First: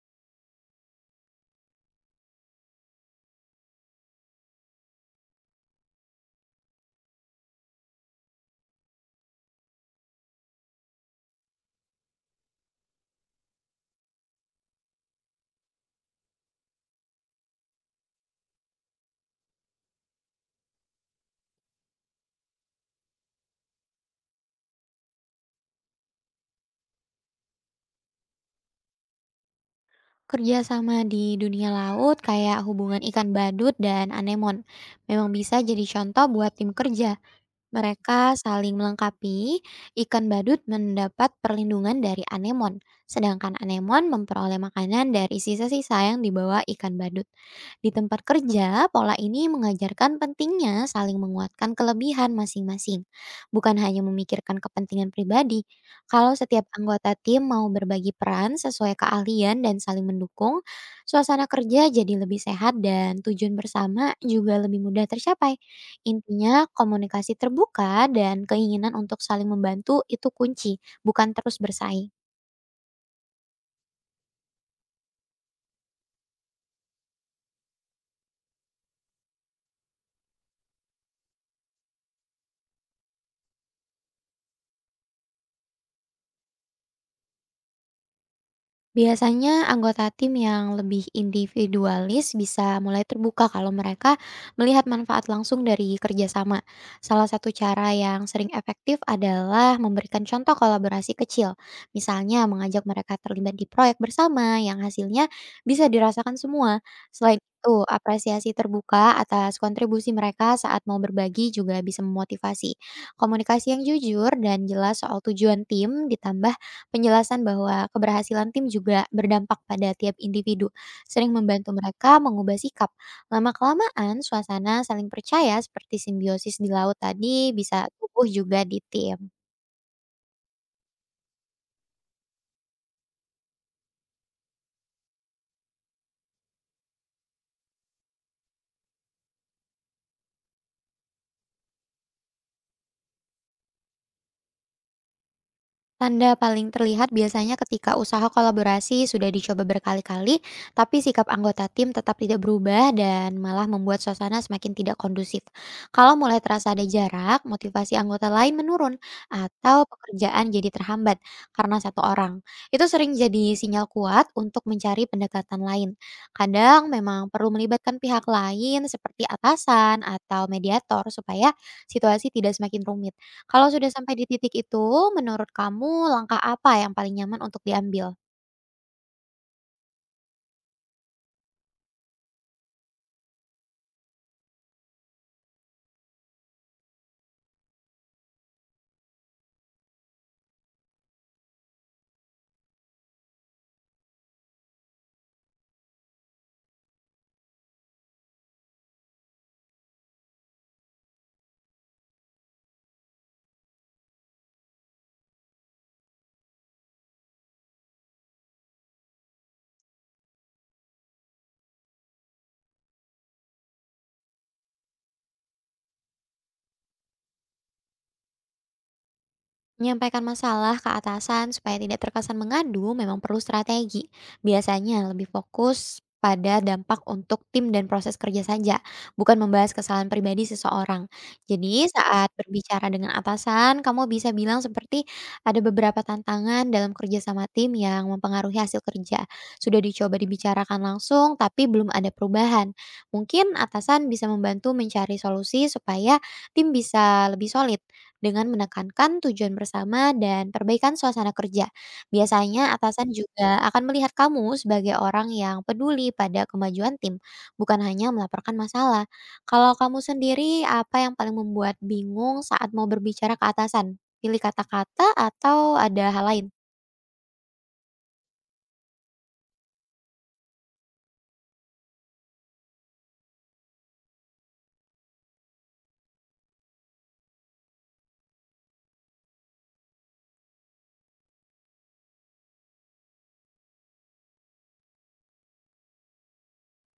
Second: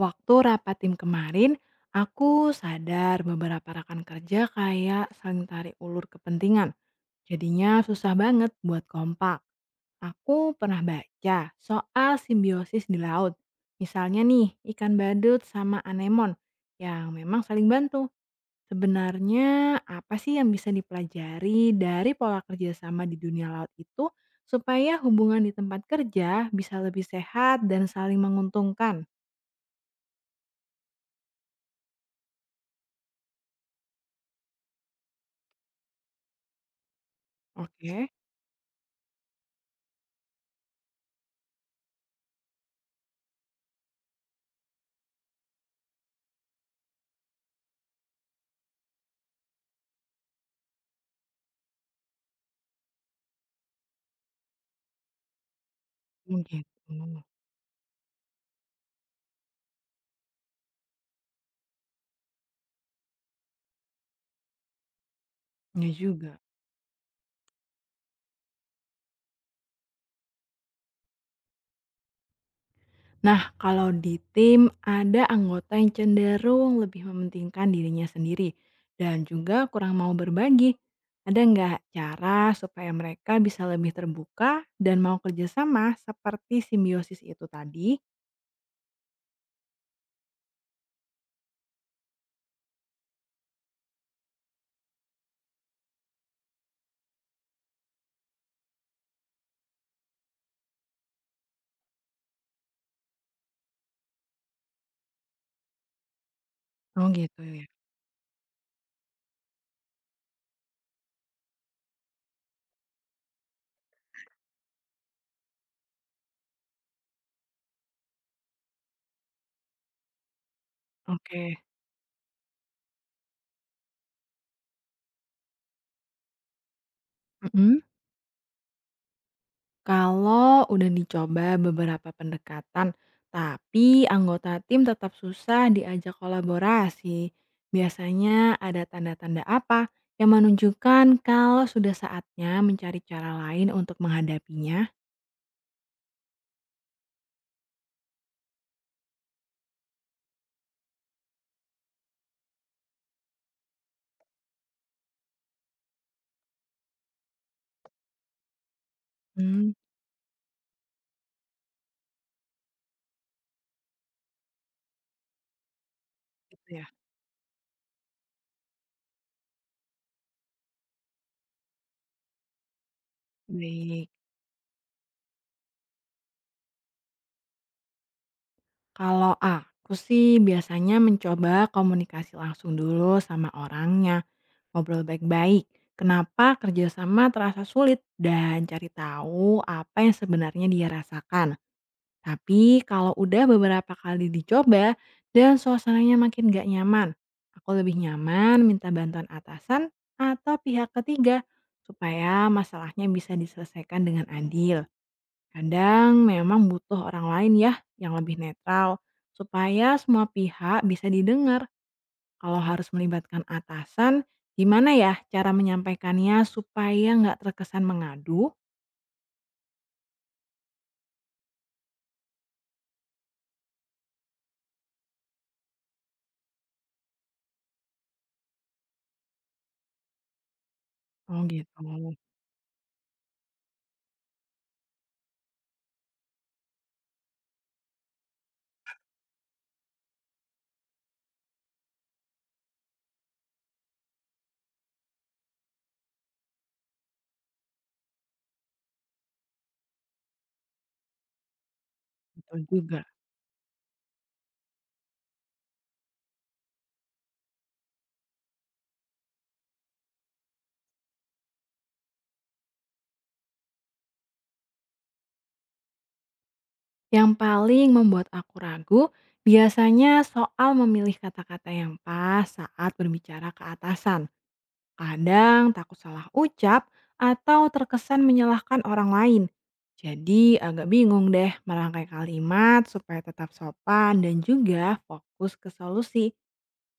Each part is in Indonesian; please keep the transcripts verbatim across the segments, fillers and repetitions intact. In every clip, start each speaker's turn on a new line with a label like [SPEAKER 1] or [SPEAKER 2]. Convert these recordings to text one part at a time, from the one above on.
[SPEAKER 1] Waktu rapat tim kemarin, aku sadar beberapa rekan kerja kayak saling tarik ulur kepentingan. Jadinya susah banget buat kompak. Aku pernah baca soal simbiosis di laut. Misalnya nih, ikan badut sama anemon yang memang saling bantu. Sebenarnya apa sih yang bisa dipelajari dari pola kerjasama di dunia laut itu supaya hubungan di tempat kerja bisa lebih sehat dan saling menguntungkan?
[SPEAKER 2] Kerjasama di dunia laut kayak hubungan ikan badut dan anemon memang bisa jadi contoh buat tim kerja.
[SPEAKER 1] Oke.
[SPEAKER 2] Mereka saling melengkapi, ikan badut mendapat perlindungan dari anemon, sedangkan anemon memperoleh makanan dari sisa-sisa yang dibawa ikan badut. Di tempat kerja, pola ini mengajarkan pentingnya saling menguatkan kelebihan masing-masing, bukan hanya memikirkan kepentingan pribadi. Kalau
[SPEAKER 1] Oh
[SPEAKER 2] setiap
[SPEAKER 1] gitu,
[SPEAKER 2] anggota tim mau berbagi peran sesuai keahlian dan saling mendukung, suasana kerja jadi lebih sehat dan tujuan bersama juga lebih mudah tercapai.
[SPEAKER 1] ya juga.
[SPEAKER 2] Intinya komunikasi terbuka dan keinginan untuk saling membantu itu kunci, bukan terus bersaing.
[SPEAKER 1] Nah, kalau di tim ada anggota yang cenderung lebih mementingkan dirinya sendiri dan juga kurang mau berbagi. Ada nggak cara supaya mereka bisa lebih terbuka dan mau kerjasama seperti simbiosis itu tadi?
[SPEAKER 2] Biasanya anggota tim yang lebih individualis bisa mulai terbuka kalau mereka melihat manfaat langsung dari kerjasama. Salah satu cara yang sering efektif adalah memberikan contoh kolaborasi kecil. Misalnya mengajak mereka terlibat di proyek bersama yang hasilnya bisa dirasakan semua.
[SPEAKER 1] Oh gitu
[SPEAKER 2] Selain
[SPEAKER 1] ya.
[SPEAKER 2] itu, apresiasi terbuka atas kontribusi mereka saat mau berbagi juga bisa memotivasi. Komunikasi yang jujur dan jelas soal tujuan tim ditambah penjelasan bahwa keberhasilan tim juga berdampak pada tiap individu, sering
[SPEAKER 1] Oke.
[SPEAKER 2] membantu mereka mengubah sikap. Lama-kelamaan, suasana saling percaya seperti simbiosis di laut tadi
[SPEAKER 1] Mhm.
[SPEAKER 2] bisa tumbuh juga di tim.
[SPEAKER 1] Kalau udah dicoba beberapa pendekatan, tapi anggota tim tetap susah diajak kolaborasi, biasanya ada tanda-tanda apa yang menunjukkan kalau sudah saatnya mencari cara lain untuk menghadapinya?
[SPEAKER 2] Tanda paling terlihat biasanya ketika usaha kolaborasi sudah dicoba berkali-kali, tapi sikap anggota tim tetap tidak berubah dan malah membuat suasana semakin tidak kondusif. Kalau mulai terasa ada jarak, motivasi anggota lain menurun,
[SPEAKER 1] Hmm,
[SPEAKER 2] atau pekerjaan jadi terhambat karena satu orang. Itu sering jadi sinyal kuat untuk mencari pendekatan lain.
[SPEAKER 1] gitu ya.
[SPEAKER 2] Kadang memang perlu melibatkan pihak lain seperti atasan atau mediator supaya situasi tidak semakin rumit. Kalau sudah
[SPEAKER 1] Baik.
[SPEAKER 2] sampai di titik itu, menurut kamu langkah apa yang paling nyaman untuk diambil?
[SPEAKER 1] Kalau aku sih biasanya mencoba komunikasi langsung dulu sama orangnya, ngobrol baik-baik. Kenapa kerjasama terasa sulit dan cari tahu apa yang sebenarnya dia rasakan. Tapi kalau udah beberapa kali dicoba dan suasananya makin gak nyaman, aku lebih nyaman minta bantuan atasan atau pihak ketiga supaya masalahnya bisa diselesaikan dengan adil. Kadang memang butuh orang lain ya yang lebih netral supaya semua pihak bisa didengar. Kalau harus melibatkan atasan, gimana ya cara menyampaikannya supaya nggak terkesan mengadu?
[SPEAKER 2] Menyampaikan masalah ke atasan supaya tidak terkesan mengadu memang perlu strategi. Biasanya lebih fokus pada dampak untuk tim dan proses kerja saja, bukan membahas kesalahan pribadi seseorang.
[SPEAKER 1] Oh gitu,
[SPEAKER 2] Jadi saat berbicara dengan atasan, kamu bisa bilang seperti ada beberapa tantangan dalam kerja sama tim yang mempengaruhi hasil kerja. Sudah dicoba dibicarakan langsung, tapi belum ada perubahan. Mungkin atasan bisa membantu mencari solusi supaya tim bisa lebih solid dengan menekankan tujuan bersama dan perbaikan suasana kerja.
[SPEAKER 1] betul
[SPEAKER 2] Biasanya
[SPEAKER 1] juga.
[SPEAKER 2] atasan juga akan melihat kamu sebagai orang yang peduli pada kemajuan tim, bukan hanya melaporkan masalah. Kalau kamu sendiri, apa yang paling membuat bingung saat mau berbicara ke atasan? Pilih kata-kata atau ada hal lain?
[SPEAKER 1] Yang paling membuat aku ragu biasanya soal memilih kata-kata yang pas saat berbicara ke atasan. Kadang takut salah ucap atau terkesan menyalahkan orang lain. Jadi agak bingung deh merangkai kalimat supaya tetap sopan dan juga fokus ke solusi.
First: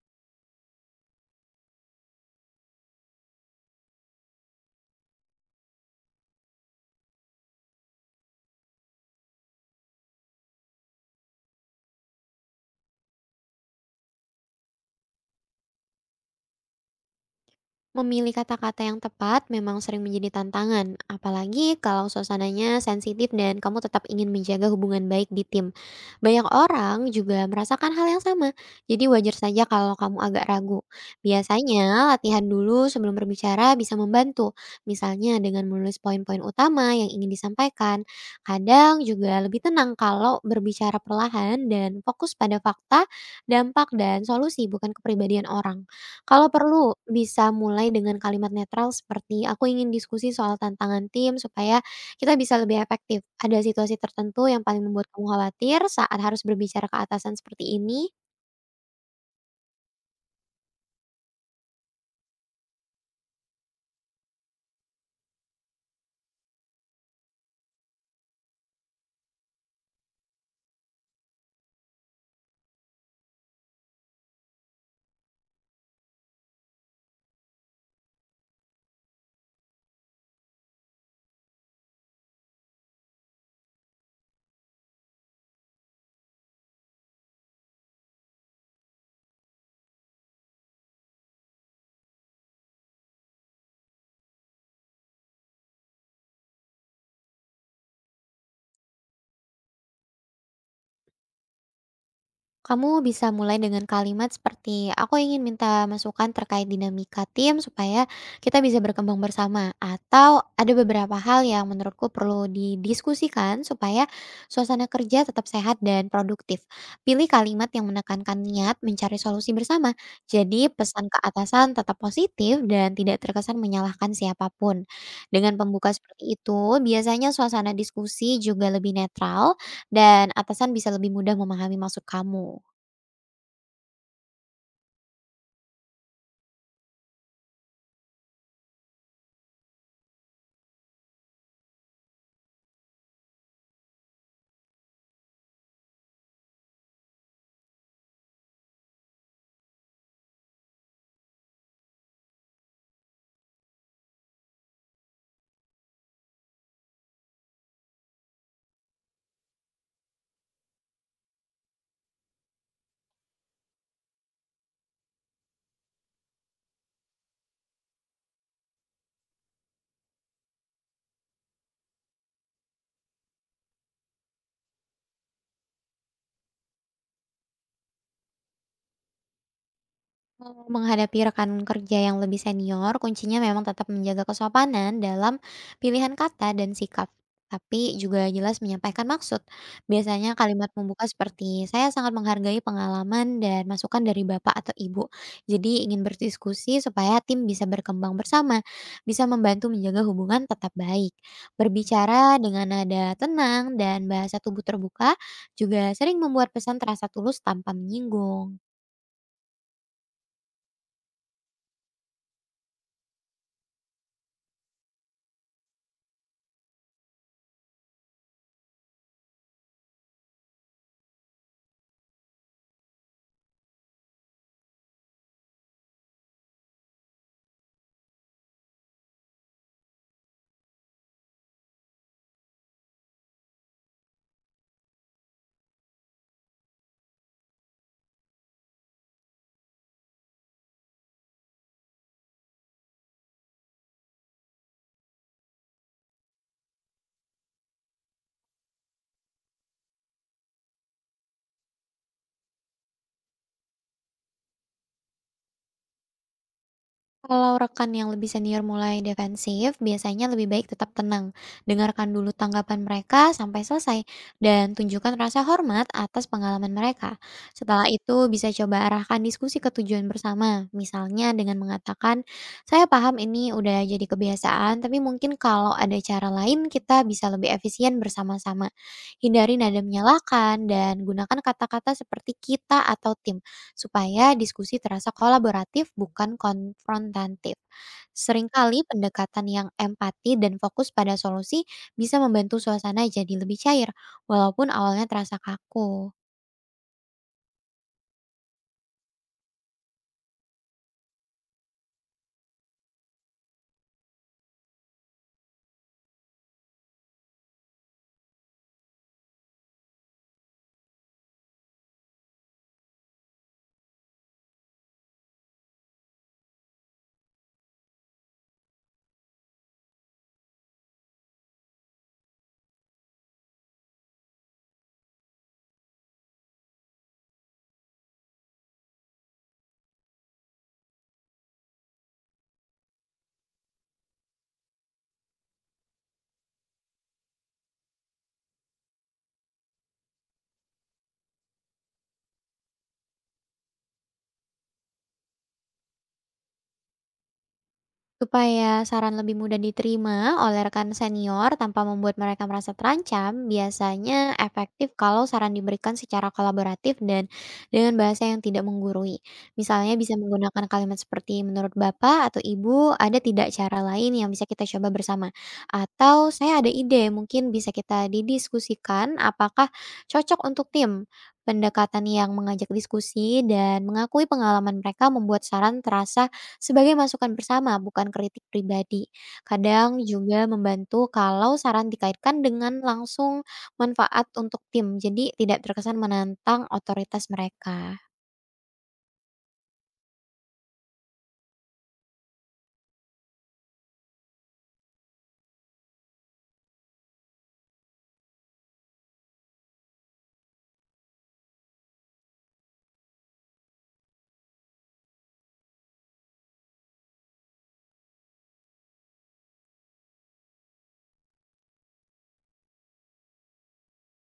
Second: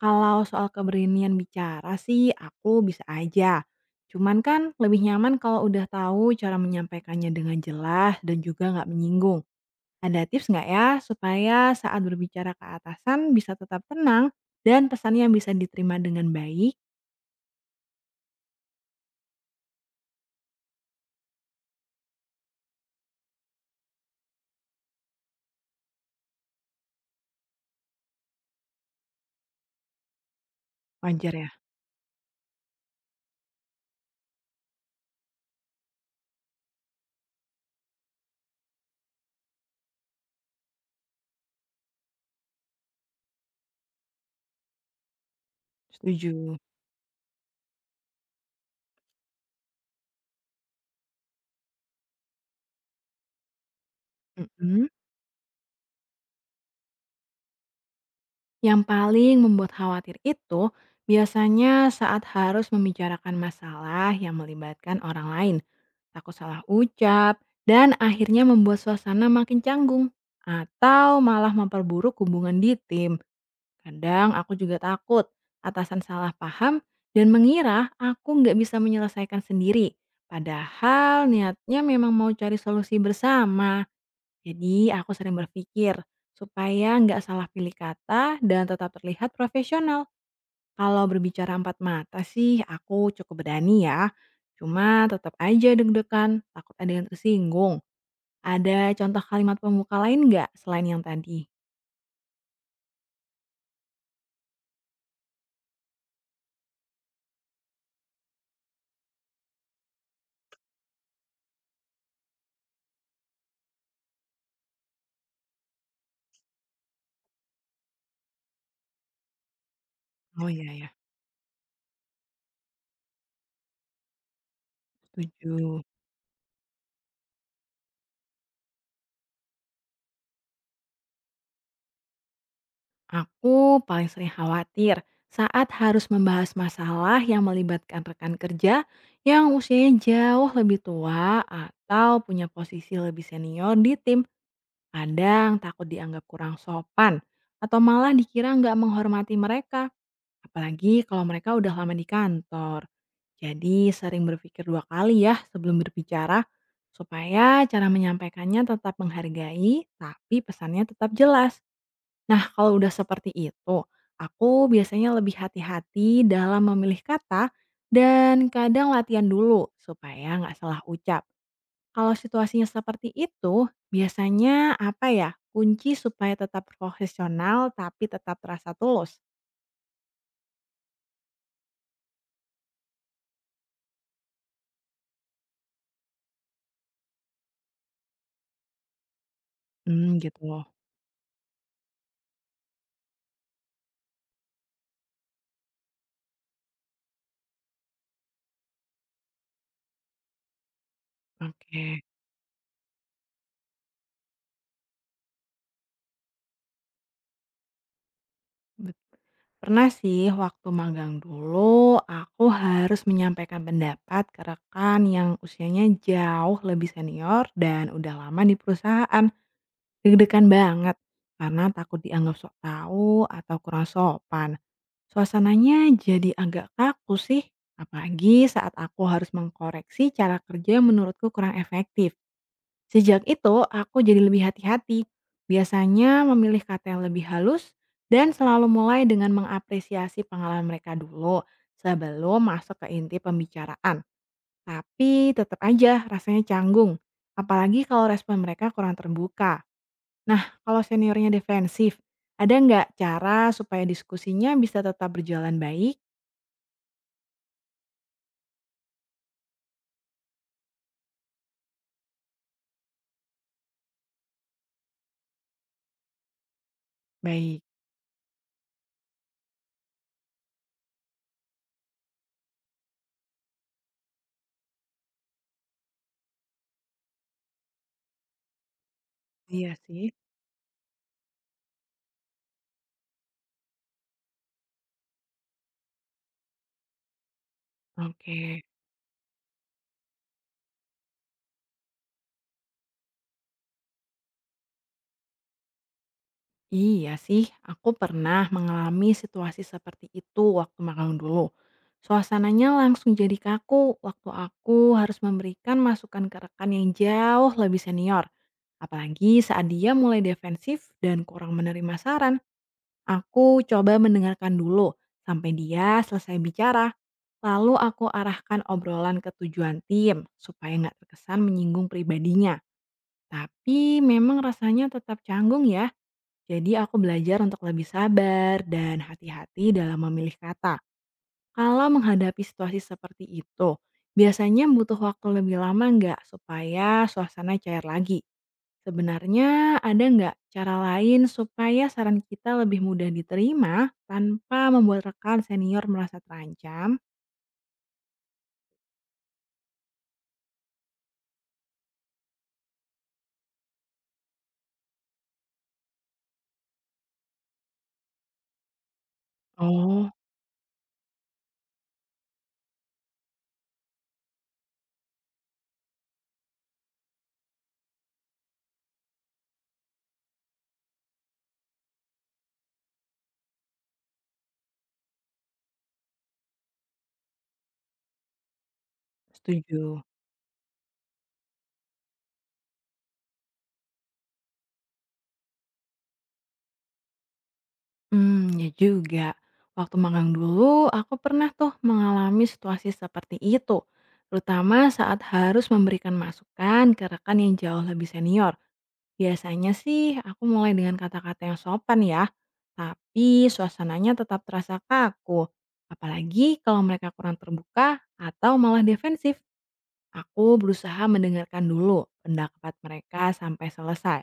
[SPEAKER 1] Kalau soal keberanian bicara sih aku bisa aja. Cuman kan lebih nyaman kalau udah tahu cara menyampaikannya dengan jelas dan juga nggak menyinggung. Ada tips nggak ya supaya saat berbicara ke atasan bisa tetap tenang dan pesannya bisa diterima dengan baik?
[SPEAKER 2] Memilih kata-kata yang tepat memang sering menjadi tantangan, apalagi kalau suasananya sensitif dan kamu tetap ingin menjaga hubungan baik di tim. Banyak orang juga merasakan hal yang sama, jadi wajar saja kalau kamu agak ragu.
[SPEAKER 1] Wajar ya?
[SPEAKER 2] Biasanya, latihan dulu sebelum berbicara bisa membantu, misalnya dengan menulis poin-poin utama yang ingin disampaikan. Kadang juga lebih tenang kalau berbicara perlahan dan fokus pada fakta, dampak, dan solusi, bukan kepribadian orang. Kalau
[SPEAKER 1] Setuju.
[SPEAKER 2] perlu, bisa mulai dengan kalimat netral seperti, "Aku ingin diskusi soal tantangan tim supaya kita bisa lebih efektif. Ada situasi tertentu yang paling
[SPEAKER 1] Mhm.
[SPEAKER 2] membuat kamu khawatir saat harus berbicara ke atasan seperti ini?"
[SPEAKER 1] Yang paling membuat khawatir itu biasanya saat harus membicarakan masalah yang melibatkan orang lain, takut salah ucap, dan akhirnya membuat suasana makin canggung atau malah memperburuk hubungan di tim. Kadang aku juga takut atasan salah paham dan mengira aku nggak bisa menyelesaikan sendiri. Padahal niatnya memang mau cari solusi bersama. Jadi aku sering berpikir supaya nggak salah pilih kata dan tetap terlihat profesional. Kalau berbicara empat mata sih aku cukup berani ya. Cuma tetap aja deg-degan, takut ada yang tersinggung. Ada contoh kalimat pembuka lain nggak selain yang tadi?
[SPEAKER 2] Kamu bisa mulai dengan kalimat seperti, "Aku ingin minta masukan terkait dinamika tim supaya kita bisa berkembang bersama." Atau ada beberapa hal yang menurutku perlu didiskusikan supaya suasana kerja tetap sehat dan produktif. Pilih kalimat yang menekankan niat mencari solusi bersama.
[SPEAKER 1] Oh
[SPEAKER 2] Jadi
[SPEAKER 1] iya ya,
[SPEAKER 2] pesan ke atasan tetap positif dan tidak terkesan menyalahkan siapapun. Dengan
[SPEAKER 1] setuju.
[SPEAKER 2] pembuka seperti itu, biasanya suasana diskusi juga lebih netral dan atasan bisa lebih mudah memahami maksud kamu.
[SPEAKER 1] Aku paling sering khawatir saat harus membahas masalah yang melibatkan rekan kerja yang usianya jauh lebih tua atau punya posisi lebih senior di tim. Kadang takut dianggap kurang sopan atau malah dikira nggak menghormati mereka, apalagi kalau mereka udah lama di kantor. Jadi sering berpikir dua kali ya sebelum berbicara supaya cara menyampaikannya tetap menghargai tapi pesannya tetap jelas. Nah, kalau udah seperti itu, aku biasanya lebih hati-hati dalam memilih kata dan kadang latihan dulu supaya nggak salah ucap. Kalau situasinya seperti itu, biasanya apa ya kunci supaya tetap profesional tapi tetap terasa tulus?
[SPEAKER 2] Eee, menghadapi rekan kerja yang lebih senior, kuncinya memang tetap menjaga kesopanan dalam pilihan kata dan sikap, tapi juga jelas menyampaikan maksud.
[SPEAKER 1] Hmm,
[SPEAKER 2] Biasanya
[SPEAKER 1] gitu loh.
[SPEAKER 2] kalimat pembuka seperti, "Saya sangat menghargai pengalaman dan masukan dari Bapak atau Ibu, jadi ingin berdiskusi supaya tim bisa berkembang bersama, bisa membantu menjaga hubungan tetap baik."
[SPEAKER 1] Oke.
[SPEAKER 2] Berbicara dengan nada tenang dan bahasa tubuh terbuka juga sering membuat pesan terasa tulus tanpa menyinggung.
[SPEAKER 1] Bet- Pernah sih waktu magang dulu aku harus menyampaikan pendapat ke rekan yang usianya jauh lebih senior dan udah lama di perusahaan. Deg-degan banget, karena takut dianggap sok tahu atau kurang sopan. Suasananya jadi agak kaku sih, apalagi saat aku harus mengkoreksi cara kerja yang menurutku kurang efektif. Sejak itu, aku jadi lebih hati-hati. Biasanya memilih kata yang lebih halus dan selalu mulai dengan mengapresiasi pengalaman mereka dulu sebelum masuk ke inti pembicaraan. Tapi tetap aja rasanya canggung, apalagi kalau respon mereka kurang terbuka. Nah, kalau seniornya defensif, ada nggak cara supaya diskusinya bisa tetap berjalan baik?
[SPEAKER 2] Kalau rekan yang lebih senior mulai defensif, biasanya lebih baik tetap tenang. Dengarkan dulu tanggapan mereka sampai selesai, dan tunjukkan rasa hormat atas pengalaman mereka.
[SPEAKER 1] Baik.
[SPEAKER 2] Setelah itu, bisa coba arahkan diskusi ke tujuan bersama, misalnya dengan mengatakan, "Saya paham ini udah jadi kebiasaan, tapi mungkin kalau ada cara lain, kita bisa lebih efisien bersama-sama." Hindari
[SPEAKER 1] Iya
[SPEAKER 2] nada
[SPEAKER 1] sih.
[SPEAKER 2] menyalahkan dan gunakan kata-kata seperti "kita" atau "tim" supaya diskusi terasa kolaboratif bukan konfrontatif.
[SPEAKER 1] Oke.
[SPEAKER 2] Seringkali pendekatan yang empati dan fokus pada solusi bisa membantu suasana jadi lebih cair, walaupun awalnya terasa kaku.
[SPEAKER 1] Iya sih, aku pernah mengalami situasi seperti itu waktu magang dulu. Suasananya langsung jadi kaku waktu aku harus memberikan masukan ke rekan yang jauh lebih senior. Apalagi saat dia mulai defensif dan kurang menerima saran. Aku coba mendengarkan dulu sampai dia selesai bicara. Lalu aku arahkan obrolan ke tujuan tim supaya nggak terkesan menyinggung pribadinya. Tapi memang rasanya tetap canggung ya. Jadi aku belajar untuk lebih sabar dan hati-hati dalam memilih kata. Kalau menghadapi situasi seperti itu, biasanya butuh waktu lebih lama nggak supaya suasana cair lagi? Sebenarnya ada nggak cara lain supaya saran kita lebih mudah diterima tanpa membuat rekan senior merasa terancam?
[SPEAKER 2] Supaya saran lebih mudah diterima oleh rekan senior tanpa membuat mereka merasa terancam, biasanya efektif kalau saran diberikan secara kolaboratif dan dengan bahasa yang tidak menggurui. Misalnya
[SPEAKER 1] Oh,
[SPEAKER 2] bisa menggunakan kalimat seperti menurut Bapak atau Ibu, ada tidak cara lain yang bisa kita coba bersama? Atau saya ada ide, mungkin bisa kita didiskusikan apakah cocok untuk tim. Pendekatan yang mengajak diskusi dan mengakui pengalaman mereka membuat saran terasa sebagai masukan bersama, bukan kritik pribadi. Kadang
[SPEAKER 1] setuju.
[SPEAKER 2] juga membantu kalau saran dikaitkan dengan langsung manfaat untuk tim, jadi tidak terkesan menantang otoritas mereka.
[SPEAKER 1] Hmm, ya juga. Waktu magang dulu, aku pernah tuh mengalami situasi seperti itu. Terutama saat harus memberikan masukan ke rekan yang jauh lebih senior. Biasanya sih aku mulai dengan kata-kata yang sopan ya, tapi suasananya tetap terasa kaku. Apalagi kalau mereka kurang terbuka atau malah defensif. Aku berusaha mendengarkan dulu pendapat mereka sampai selesai.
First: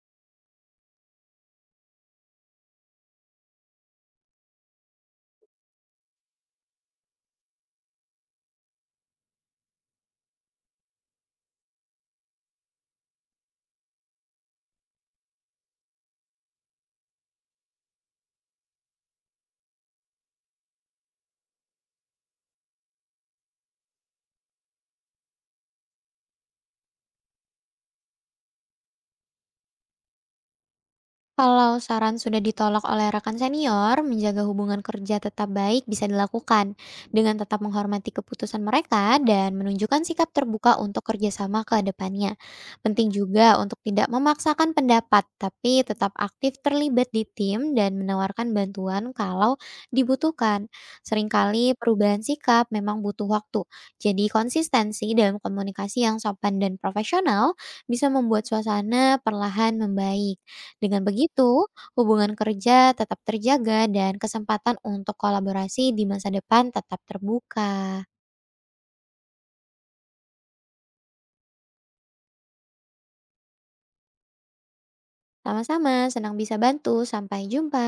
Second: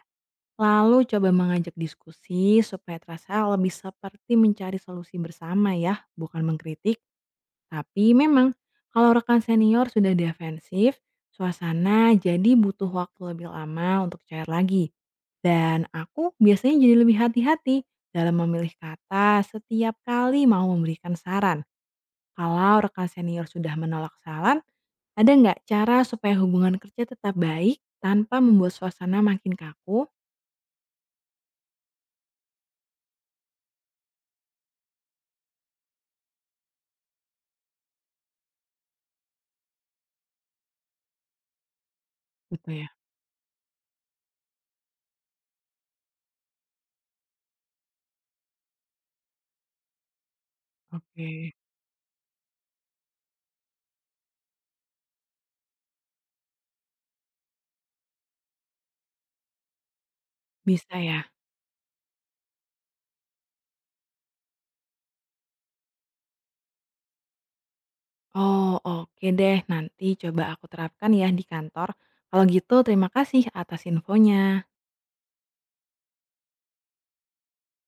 [SPEAKER 1] Lalu coba mengajak diskusi supaya terasa lebih seperti mencari solusi bersama ya, bukan mengkritik. Tapi memang, kalau rekan senior sudah defensif, suasana jadi butuh waktu lebih lama untuk cair lagi. Dan aku biasanya jadi lebih hati-hati dalam memilih kata setiap kali mau memberikan saran. Kalau rekan senior sudah menolak saran, ada nggak cara supaya hubungan kerja tetap baik tanpa membuat suasana makin kaku?
[SPEAKER 2] Kalau saran sudah ditolak oleh rekan senior, menjaga hubungan kerja tetap baik bisa dilakukan dengan tetap menghormati keputusan mereka dan menunjukkan sikap terbuka untuk kerjasama ke depannya.
[SPEAKER 1] Gitu ya.
[SPEAKER 2] Penting juga untuk tidak memaksakan pendapat, tapi tetap aktif terlibat di tim dan menawarkan bantuan kalau dibutuhkan.
[SPEAKER 1] Oke.
[SPEAKER 2] Seringkali perubahan sikap memang butuh waktu, jadi konsistensi dalam komunikasi yang sopan dan profesional bisa membuat suasana perlahan membaik.
[SPEAKER 1] Bisa
[SPEAKER 2] Dengan
[SPEAKER 1] ya?
[SPEAKER 2] begitu, hubungan kerja tetap terjaga dan kesempatan untuk kolaborasi di masa depan tetap terbuka.
[SPEAKER 1] Oh, oke deh. Nanti coba aku terapkan ya di kantor. Kalau gitu, terima kasih atas infonya.
[SPEAKER 2] Sama-sama, senang bisa bantu. Sampai jumpa.